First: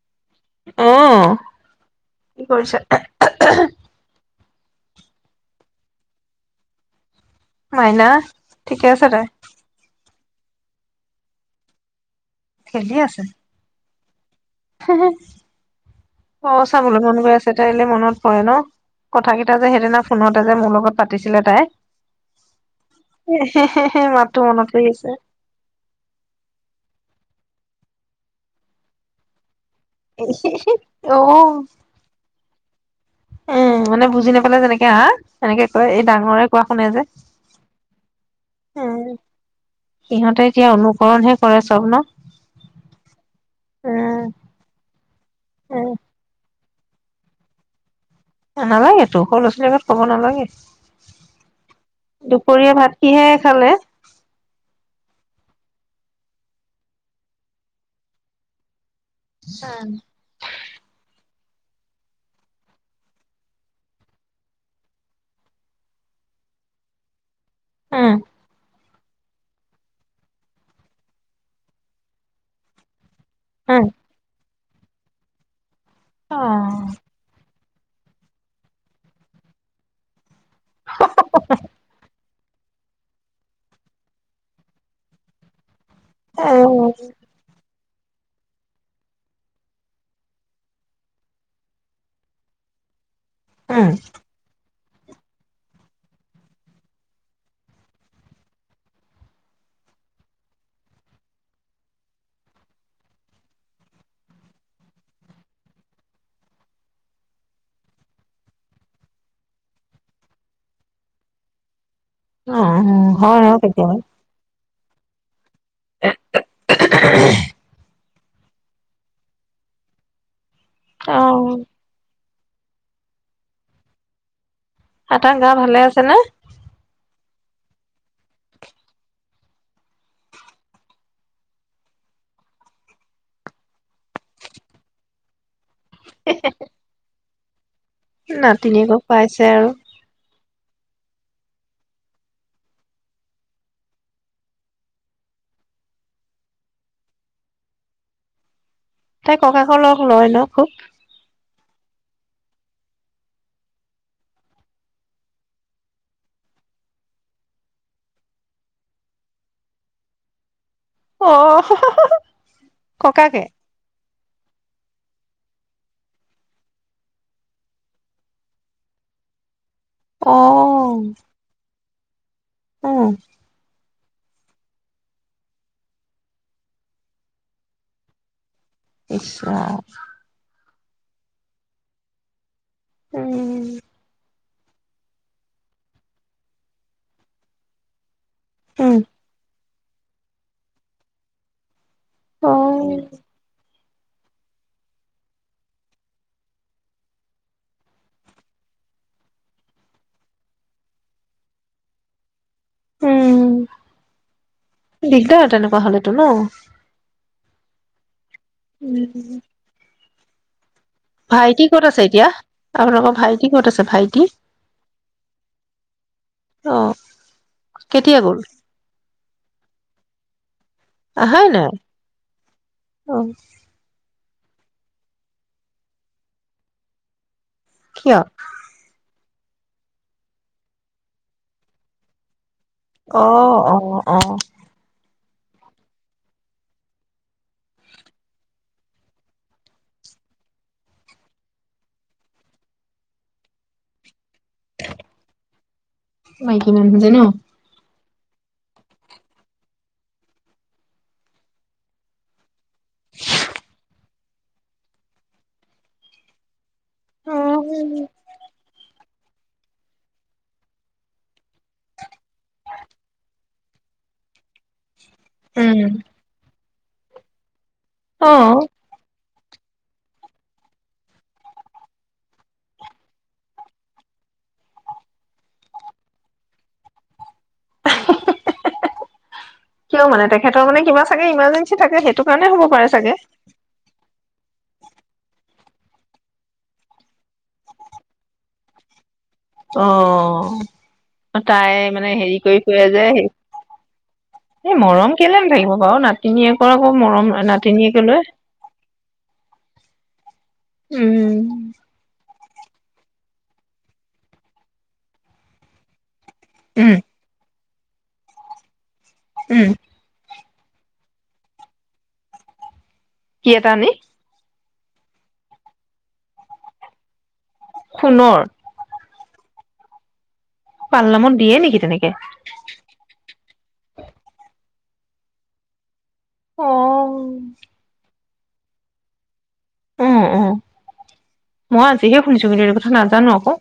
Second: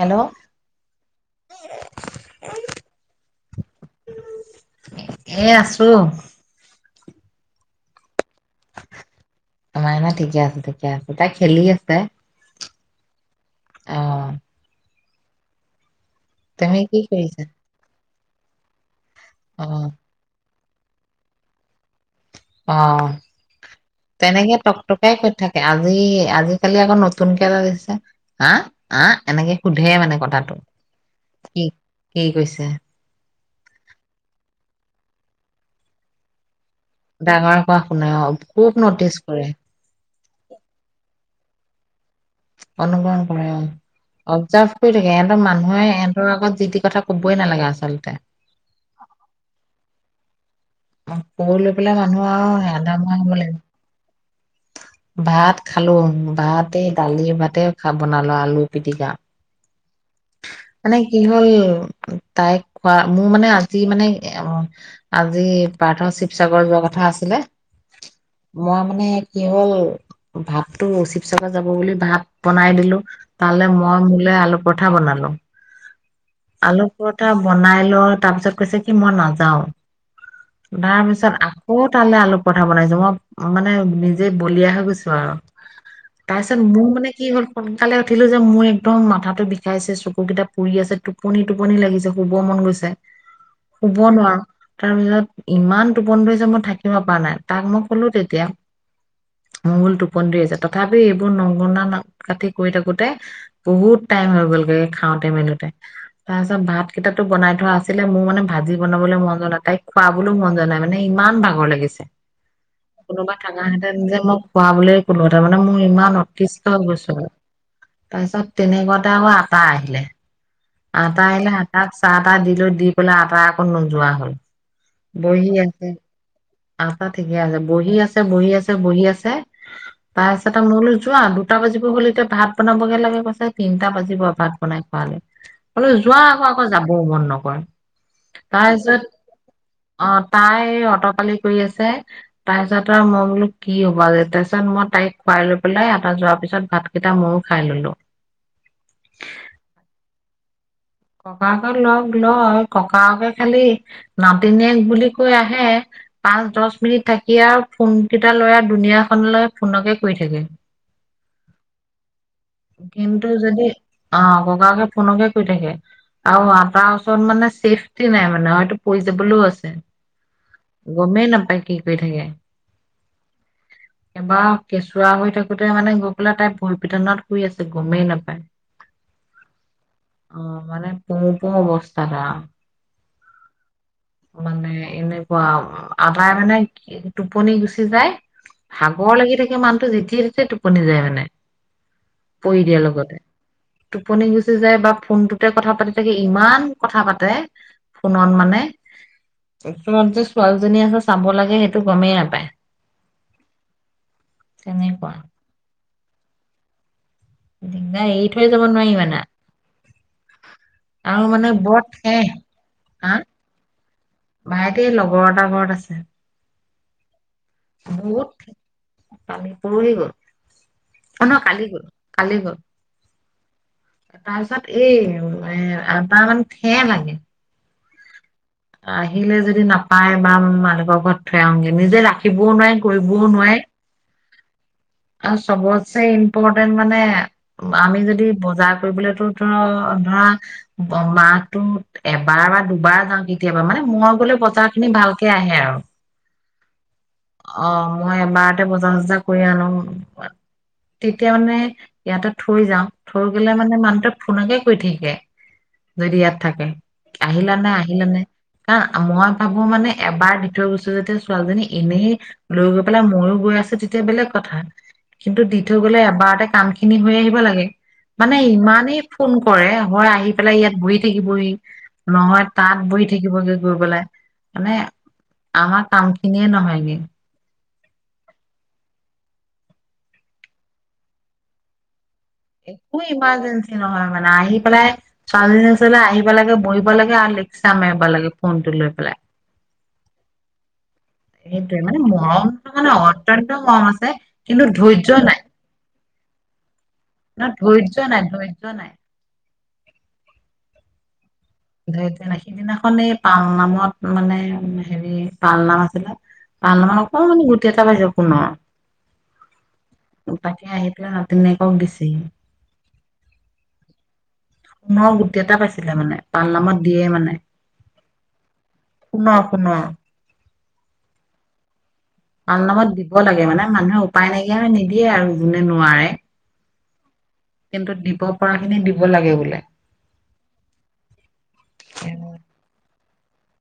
Hello অ', কি কৰিছ এ, আছো। মাইনা। ঠিকে আছে তয় ঠিকেআছে-ঠিকেআছে তাই খেলি আছে। খেলি আছে। অ হু হু হু অ', তুমি কি চাবলৈ মন গৈ কৰিছা আছে তাইলে মনত হয়, ন। কথা কেইটা অ যে সেইদিনা ফোনতে যে মোৰ লগ লগত পাতিছিলে তাই। অ', মাতটো তেনেকে মনত পৰি আছে টক-টকাই ক'ত থাকে আজি-আজিকালি আকৌ নতুনকে হা-আ, এনেকে সুধে মানে কথাটো, অ'। কি-কি কৈছে। উম, মানে বুজি নাপালে যেনেকে আ, সেনেকে কয় এই ডাঙৰ কোৱা শুনে যে। ডাঙৰ পৰা শুনে অ খুব উম, নটিচ কৰে সিহঁতে এতিয়া অনুকৰণ হে কৰে চব ন। অনুকৰণ কৰে অ। উম, অবজাৰ্ভ কৰি থাকে ইহঁতৰ মানুহে উম, এহঁতৰ আগত যি তি কথা কবই নালাগে আচলতে। নালাগেতো সৰু লৰা ছোৱালীৰ আগত ক'ব নালাগে। পুৰ লৈ পেলাই মানুহ আও দুপৰীয়া ভাত আধা মৰা কিহে হব লাগিব। খালে? ভাত খালো, ভাত এ দালিয়ে ভাতে খা বনালো আলু পিটিকা। [inaudible] মানে কি হ'ল তাই খোৱা মোৰ মানে আজি মানে অ ', আজি পাৰ্থ শিৱসাগৰ যোৱা কথা আছিলে। উম, ম', মানে কি হ'ল ভাততটো শিৱসাগৰ যাব বুলি ভাত বনাই দিলো। তালে উম, মই বোলে আলপ। পিঠা বনালো। আলু পৰঠা বনাই লওঁ তাৰ পিছত কৈছে কি মই নাযাও। তাৰ পিছত আকৌ তালৈ আলপ কথা বনাইছো মই মানে নিজেই বলিয় হৈ গৈছো আৰু। তাৰ পিছত অ', মোৰ মানে কি হ'ল ফন কালে উঠিলো যে মোৰ একদম মাথাটো বিষাইছে, চকুকেইটা পুৰি আছে তু টোপনি - টোপনি লাগিছে শুব মন গৈছে। উম। শুব নোৱাৰো। তাৰ পিছত ইমান টোপন ধৰিচে মই থাকিব পৰা নাই তাক মই কলো তেতিয়া মো বোলো টোপন ধৰি য তথাপি এইবোৰ নগুনা কাঠি কৰি থাকোতে বহুত টাইম হৈ গলগে খাওঁতে মেলোতে। তাৰ পিছত ভাত কেইটা বনাই থোৱা আছিলে। মোৰ মানে ভাজি বনাবলৈ মন যোৱা নাই, তাইক খুৱাবলৈও মন যোৱা নাই, মানে ইমান ভাগৰ লাগিছে। অ', অ', কোনোবা হয় আৰু কেতিয়াবা। থাকাহেঁতেন যে মোক পোৱা বুলি কোনো। তাৰ মানে মোৰ ইমান অতিষ্ঠ হৈ হৈছোঁ। তাৰপিছত তেনেকুৱাতে আমাৰ আতা আহিলে। আটা আহিল অ', হাতাত চাত। আটা দিলো দি পেলাই আটা আকৌ নোযোৱা হল। আটা গা ভালে আছে নে? আপা ঠিকে আছে বহি আছে - বহি আছে - বহি আছে তাৰপিছত মোলৈ যোৱা দুটা বাজিব হ'লে এতিয়া ভাত বনাবগে লাগে কৈছে তিনটা বাজিব আৰু ভাত বনাই খোৱালৈ। বোলো যোৱা আকৌ - আকৌ যাব মন ন', ৱাই নাতিনীয়েক পাইছে আৰু। ত পালি কৰি আছে তাৰ পিছত আৰু মই বোলো কি হবা যে তাৰপিছত মই তাইক খোৱাই লৈ পেলাই আতা যোৱাৰ পিছত ভাত কেইটা মইো খাই ললো। তাই ককাাত লগ লয় ন খুব। ককাকে লগ লয় ককাকে খালি নাতিনিয়েক বুলি কৈ আহে পাঁচ দহ মিনিট থাকি আৰু ফোন কেইটা লৈ দুনীয়াখনলৈ ফোনকে কৰি থাকে। অ হ হ হ কিন্তু ককাকে। যদি অ', ককাকে ফোনকে কৰি থাকে। আৰু আতা ওচৰত মানে চেফটি নাই মানে হয়তো পৰি যাবলৈও আছে। অহ ', গমেই নাপায় কি কৰি থাকে? উম', এবাৰ কেঁচুৱা হৈ থাকোতে মানে গৈ পেলাই তাই ভৰি পিঠনত শুই আছে গমেই নাপায়। ইচ ৰাম অ' মানে পুওঁ পুং অৱস্থাত আৰু উম মানে এনেকুৱা আদায় মানে টোপনি গুচি যায় উম, ভাগৰ লাগি থাকে মানু যেতিয়া-তেতিয়াই টোপনি যায় মানে পৰি দিয়াৰ অ', লগতে টোপনি গুচি যায় বা ফোনটো কথা পাতি থাকে ইমান কথা পাতে ফোনত মানে তোমাৰ যে ছোৱালীজনী আছে চাব লাগে সেইটো গমেই নাপায় উম তেনেকুৱা দিগদাৰ তেনেকুৱা হ'লে [unintelligible] ন দিগদাৰ এ এৰি থৈ যাব নোৱাৰি মানে উম, আৰু মানে ভাইটি বৰ ক'ত আছে এতিয়া ঠেহ আপোনালোকৰ ভাইটি ক'ত আছে ভাই ভাইটি লগৰ এটাৰ ঘৰত আছে অ' কেতিয়া গ'ল? বহুত পৰহি গ'ল অ নহয় আহাই কালি নাই গ'ল অহ' তাৰ পিছত এই এ মানে ঠেহ লাগে কিয়? আহিলে যদি নাপায় বা কৰ ঘৰত থৈ আহোগে নিজে ৰাখিবও নোৱাৰি কৰিবও নোৱাৰি। অ', অ', অহ আৰু চবতছে ইম্পৰ্টেণ্ট মানে আমি যদি বজাৰ কৰিবলেতো ধৰ ধৰা মাহটো এবাৰ বা দুবাৰ যাওঁ কি কেতিয়াবা মানে মই গ'লে বজাৰখিনি ভালকে আহে আৰু মাইকী মানুহ যে ন? অ। মই এবাৰতে বজা-চজা কৰি আনো, তেতিয়া মানে ইয়াতে থৈ যাওঁ, থৈ গ'লে মানে মানুহটো ফোনকে কৈ থাকে, যদি ইয়াত থাকে। অ', আহিলানে-আহিলানে কা মই ভাবো মানে এবাৰ দি থৈ গৈছে যদি ছোৱালীজনী এনেই, লৈ গৈ পেলাই মইোয়ো গৈ আছ তেতিয়া বেলেগ কথা। কিন্তু দি থৈ উম, গ'লে এবাৰতে কাম খি খিনি হৈ আহিব লাগে। মানে অ'। ইমানেই ফোন কৰে, হয় আহি পেলাই ইয়াত বহি থাকিবহি, নহয় তাত বহি থাকিবগে গৈ পেলাই, মানে আমাৰ কাম খিনিয়ে ন হয়গে। [unintelligible] কিয় মানে, তেখেতৰ মানে কিবা চাগে ইমাৰ্জেঞ্চি থাকে সেই একো ইমাৰ্জেঞ্চি নহয় মান আহি পেলাই, ছোৱালীজনীৰ ওচৰলে আহিব লাগে, বহিব লাগে, আৰু লেকচাৰ মাৰিব লাগে ফোন টো লৈ পেলাই। অ'। তাই সেইটোৱে মানে হেৰি কৰি মৰমটো ফুৰে মানে যে সেই, অত্যন্ত মৰম আছে কিন্তু এই ধৈৰ্য্য মৰম নাই কেলে নাথাকিব বাৰু নাত তিনি একৰ আক বহুত মৰম ন ধৈৰ্য্য নাতিনীয়েকলৈ? নাই ধৈৰ্য্য নাই উম। সিদিনাখন এই পাল নামত মানে হেৰি, পাল নাম আছিলে। তাল উম মানে অকমানি গোট [inaudible] টি এটা পাইছে সোণৰ। উম। তাকে আহি পেলাই নাতিনীয়েকক দিছেহি। কি এটা আনি? সোণৰ গুটি এটা পাইছিলে মানে, পাল নামত দিয়ে মানে। সোণৰ? সোণৰ সোণৰ। পালনামত দিয়ে নেকি তেনেকে? পালনামত দিব লাগে মানে, মানুহে উপায় নাইকিয়া হৈ নিদি দিয়ে আৰু যোনে নোৱাৰে। অ কিন্তু দিব পৰা খিনি দিব লাগে বোলে। অ' অ', মই আজিহে শুনিছো কিন্তু, এইটো কথা নাজ জানো আকৌ।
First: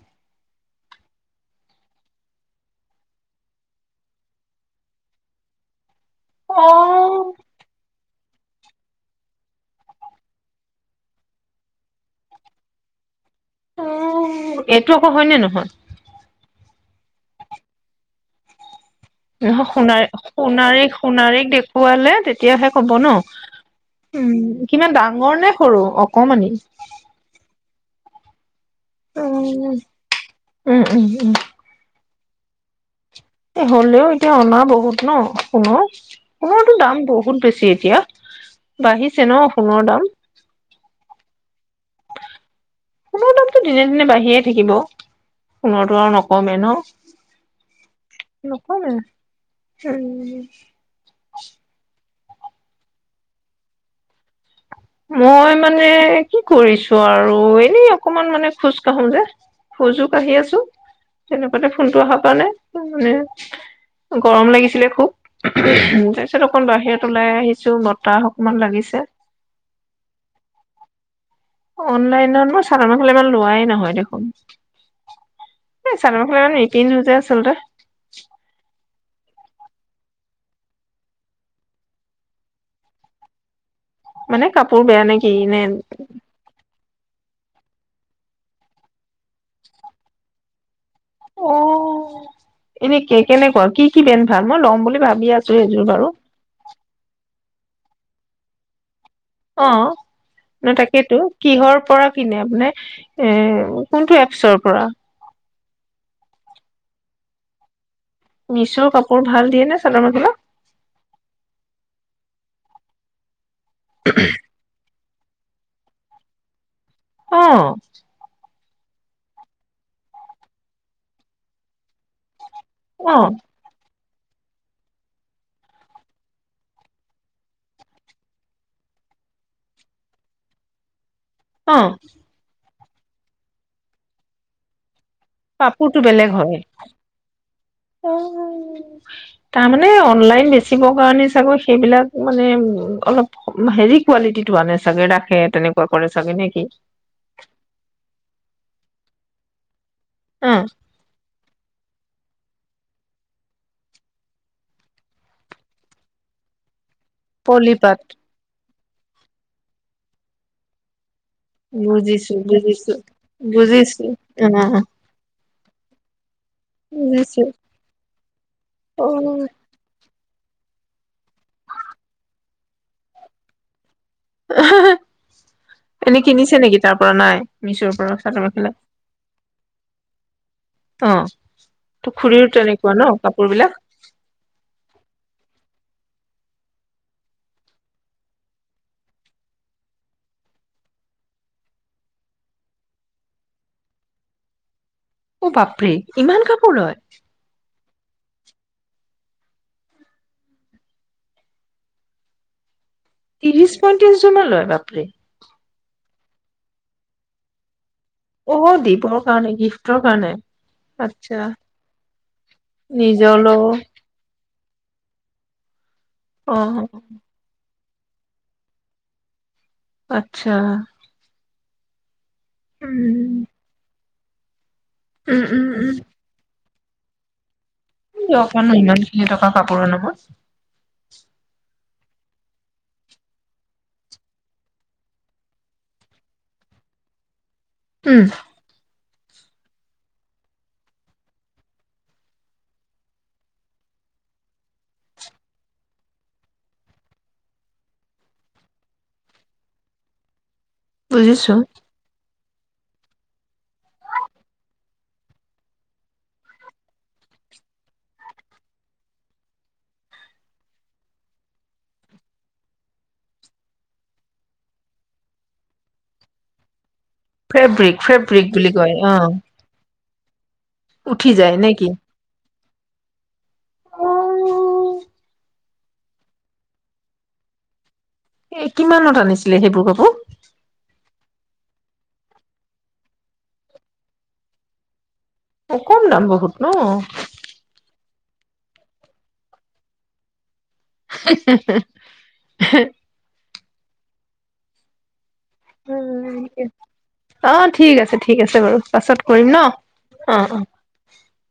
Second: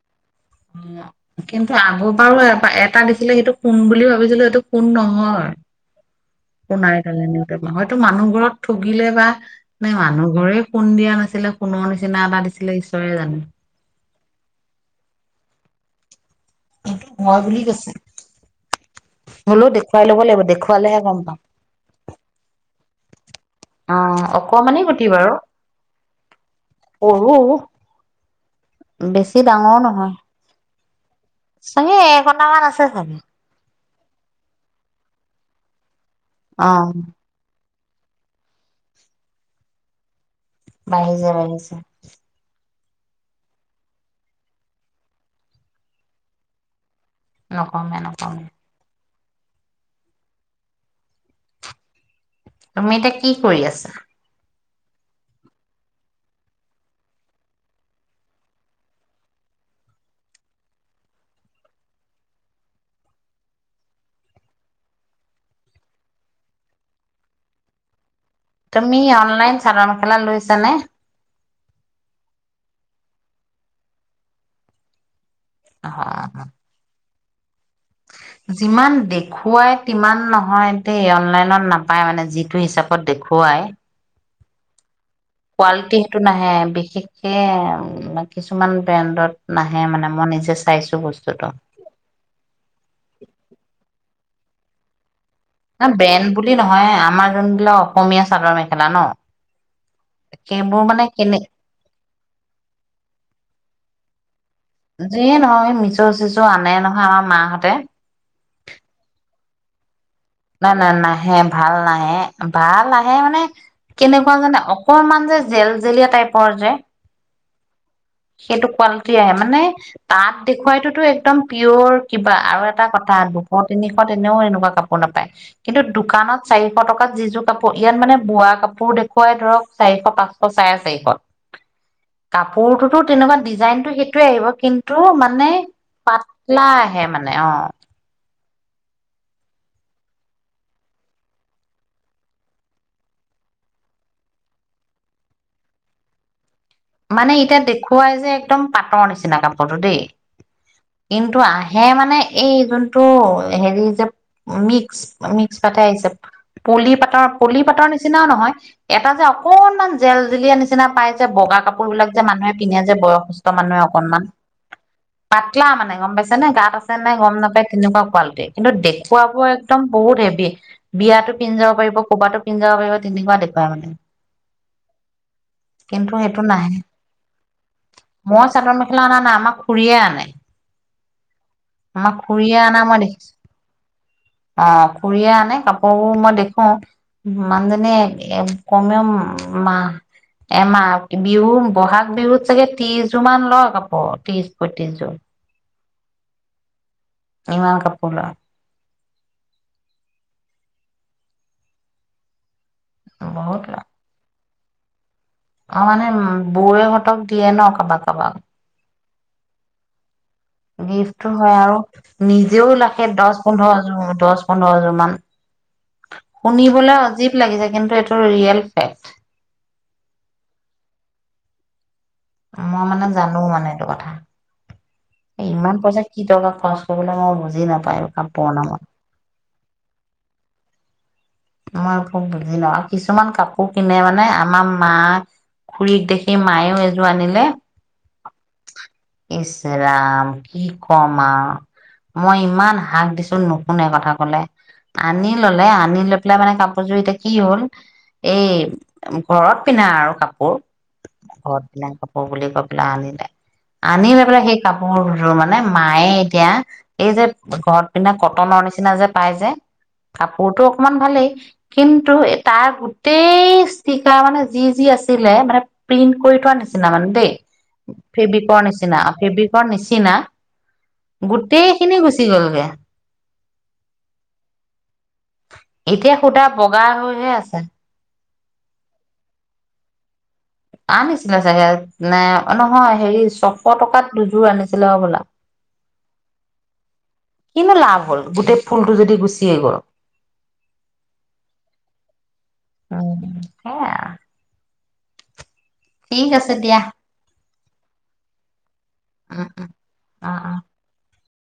অ', কিন্তু আগৰবাৰো এবা-এটা দিছিলে সেইটো সোণ বুলি ভাবিছিলো, সেইটো সোণ নহয়। অ সোণাৰি তালে নিওতে হয়টো মানুহ ধৰক ঠগিলে বা, নে মানুহঘৰেই সোণ দিয়া নাছিলে, সোণৰ নিচিনা এটা দিছিলে, ঈশ্বৰে জানে। অ', এইটো আকৌ হয়নে নহয়? এইটো হয় বুলি কৈছে। নহয় হ'লেও দেখুৱাই ল'ব লাগিব দেখুৱালেহে গম পাম সোণাৰ-সোণাৰীক-সোণাৰীক দেখুৱালে তেতিয়াহে হ'ব ন? অ উম, অকমানি কিমান গুটি বাৰু ডাঙৰ নে সৰু, অকমানি? সৰু উম বেছি ডাঙৰো নহয়।। উম উম চাগে নান আছে চাগে [unintelligible] এ হ'লেও এতিয়া অনা বহুত ন শুনো অ কোনোটো দাম বহুত বেছি এতিয়া বাঢ়িছে ন সোণৰ দাম? বাই এযোৰ আনিছে সোণনৰ দামতো দিনে দিনে বাঢ়িয়ে থাকিব সোণৰটো আৰু নকমে ন নকমে নকমে উম তুমি এতিয়া কি কৰি আছা? মই মানে কি কৰিছো আৰু এনেই অকমান মানে খোজ কাঢ়ো যে খোজো কাঢ়ি আছো তেনেকুৱাতে ফোনটো অহাৰ পৰা নাই মানে গৰম লাগিছিলে খুব তাৰপিছত অকন বাহিৰত ওলাই আহিছো ম তাহ অকমান লাগিছে তুমি অনলাইন চাদৰ মেখেলা লৈছা নে? অনলাইনত মই চাদৰ মেখেলা ইমান লোৱাই নহয় দেখোন এই চাদৰ অ খনে নিপিন্ধু যে তলতে ইমান নহয়তি অনলাইনত নাপায় মানে যিটো হিচাপত দেখুৱাই মানে কাপোৰ বেয়া নাই কোৱালিটি সেইটো নাহে বিশেষ সেইয়াই কিছুমান ব্ৰেণ্ডত নাহে মানে মই নিজে চাইছো বস্তুটো অ এনে কে কেনেকুৱা কি কি বেন ভাল মই ল'ম বুলি ভাবি আছো সেইযোৰ বাৰু ব্ৰেণ্ বুলি নহয় আমাৰ জন ল অসমীয়া চাদৰ মেখেলা ন অ ন সেইবোৰ মানে তাকেইেতো কেনে কিহৰ পৰা কিনে মানে এ কোনটো এপছৰ পৰা মিচ চিচ আনে নহয় আমাৰ মাহঁতে মিছৰ কাপোৰ ভাল দিয়ে নে চাদৰ মেখেলা? নাই নাই নাহে ভাল নাহে ভাল আহে মানে কেনেকুৱা জানে অকণমান যে জেল জেলীয়া টাইপৰ যে অ সেইটো কোৱালিটি আহে মানে তাত দেখুৱাইটোতো একদম পিয়ৰ কিবা আৰু এটা কথা অ দুশ তিনিশ কত এনেও এনেকুৱা কাপোৰ নাপায় কিন্তু দোকানত চাৰিশ টকাত যি যোৰ কাপোৰ ইয়াত মানে বোৱা কাপোৰ দেখুৱাই ধৰক চাৰিশ পাঁচশ চাই চাৰিশত অ কাপোৰটো তেনেকুৱা ডিজাইনতটো সেইটোয়ে আহিব কিন্তু তো মানে, কাপোৰটো বেলেগ হয় পাতলা আহে মানে। অ', অ'। তাৰমানে অনলাইন বেচিবৰ কাৰণে চাগে সেইবিলাক মানে উ', অলপ হেৰি কোৱালিটিটো আনে চাগে, ৰাখে তেনেকুৱা কৰে চাগে নেকি? মানে এতিয়া দেখুৱায় যে একদম পাটৰ নিচিনা কাপোৰতো দেই। অ কিন্তু আহে মানে এই জোনটো হেৰি যে মিক্স-মিক্স পাটে আহিছে। পুলি পাট অ ', পলি পাটৰ পলিপাত নিচিনাও নহয়। এটা যে অকনমান জেল-জিলিয়ীয়া নিচিনা পায় যে। বগা কাপোৰবোৰ যে বুজিছো মানুহে কিনে বুজিছো যে বয়সস্থ মানুহে বুজিছো অকনমান। অ পাত মানে গম পাইছে গাত আছে নে গম বুজিছো নাপাই তেনেকুৱা কোৱাল্টি, কিন্তু অ দেখুুৱা বোৰে একদম বহুত হে বিয়াতো পিন্ধি যাব পাৰিব ক'ৰবাত পিন্ধজাব পাৰিব তেনেকুৱা দেখুৱা মানে। কিন্তু এনে সেইটো কিনিছ নাহে নেকি তাৰ পৰা নাই, মিছৰ পৰা চাদৰ মেখেলা। আমাৰ খুৰীয়ে বুজিছা নাই অঁ আমাৰ খুৰীয়ে অনা মই দেখিছো, বিলাক অ' খুৰীয়ে আনে কাপোৰ অ দেখো, মানজনীয়ে কমেওঁ মাহ এমাহ, বিহু বহাগ বিহুত চাগে ত্ৰিশ জো মান লয় কাপো ত্ৰিশ প অ', বাপৰে। ইমান, কাপোৰ লয়। ইমান কাপো [unintelligible] বহুত ত্ৰিশ লয়। পঁয়ত্ৰিশ যো মান লয় বাপৰে। অ', মানে বৌৱেহঁতক দিয়ে ন কাবাক অ' [unintelligible] [unintelligible] গিফ্টৰ কাৰণে। গিফ্টটো আচ্ছা হয়, আৰু নিজেও ৰাখে দশ নিজৰলৈও পোন্ধৰ যোৰ দশ পোন্ধৰযোৰ মান শুনিবলৈ অ অজীৱ লাগিছে কিন্তু এইটো ৰিয়েল ফেক্ট। অ ', আত্ছা। মই মানে জানো মানে এইটো কথা। উম, উম, ইমান পইচা কি দৰকাৰত খৰচ বোলে মই বুজি নাপাওঁ দৰকাৰ নাই ইমান খিনি টকা কাপোৰৰ নামত। [inaudible] মই একো ক'ব নোৱাৰা। কিছুমান কাপোৰ কিনে মানে আমাৰ মা খুৰীক দেখি মায়েও এযোৰ আনিলে।। উম। ইচ্ ৰাম কি কম আও মই ইমান হাস দিছো। নুশুনে কথা কলে, আনি ললে আনি লৈ মানে কাপোৰযোৰ এতিয়া কি হ'ল। এই ঘৰত পিন্ধা আৰু কাপোৰ। বুজিছো ঘৰত পিন্ধা কাপোৰ বুলি।। গৈ পেলায় আনিলে। আনি লৈ পেলাই সেই কাপোৰ দুযোৰৰ মানে মায়ে এতিয়া। এই যে ঘৰত পিন্ধা কটনৰ নিচিনা যে পাই যে কাপোৰটো অকণমান।। ভালেই, কিন্তু তাৰ গোটেই ইষ্টিকাৰ মানে যি যি আছিলে মানে প্ৰিন্ট কৰি থোৱা নিচিনা মানে।। ফে ফেব্ৰিক ফেব্ৰিক ফেব্ৰিকৰ বুলি কয় নিচিনা অ', ফেব্ৰিকৰ নিচিনা।। উঠি নিচিনা। যায় গোটেই খিনি গুচি গ'লগে। উ উ। [unintelligible] [inaudible] এতিয়া সূতা বগা হৈ হে আছে।। এ কিমানত আনিছিলে সেইবোৰ কাপোৰ? হয় চাগে নে অ নহয় হেৰি ছশ টকাত দুযোৰ আনিছিলে হ'বলা।। অ কম দাম বহুত ন কিনো লাভ হ'ল গোটেই ফুলটো যদি গুচিয়েই গ'ল? হে হে হে হে। অ এই আ। ঠিক উম, আছে দিয়া। অ, ঠিক আছে ঠিক আছে বাৰু। পাছত উম কৰিম উম ন অ অ।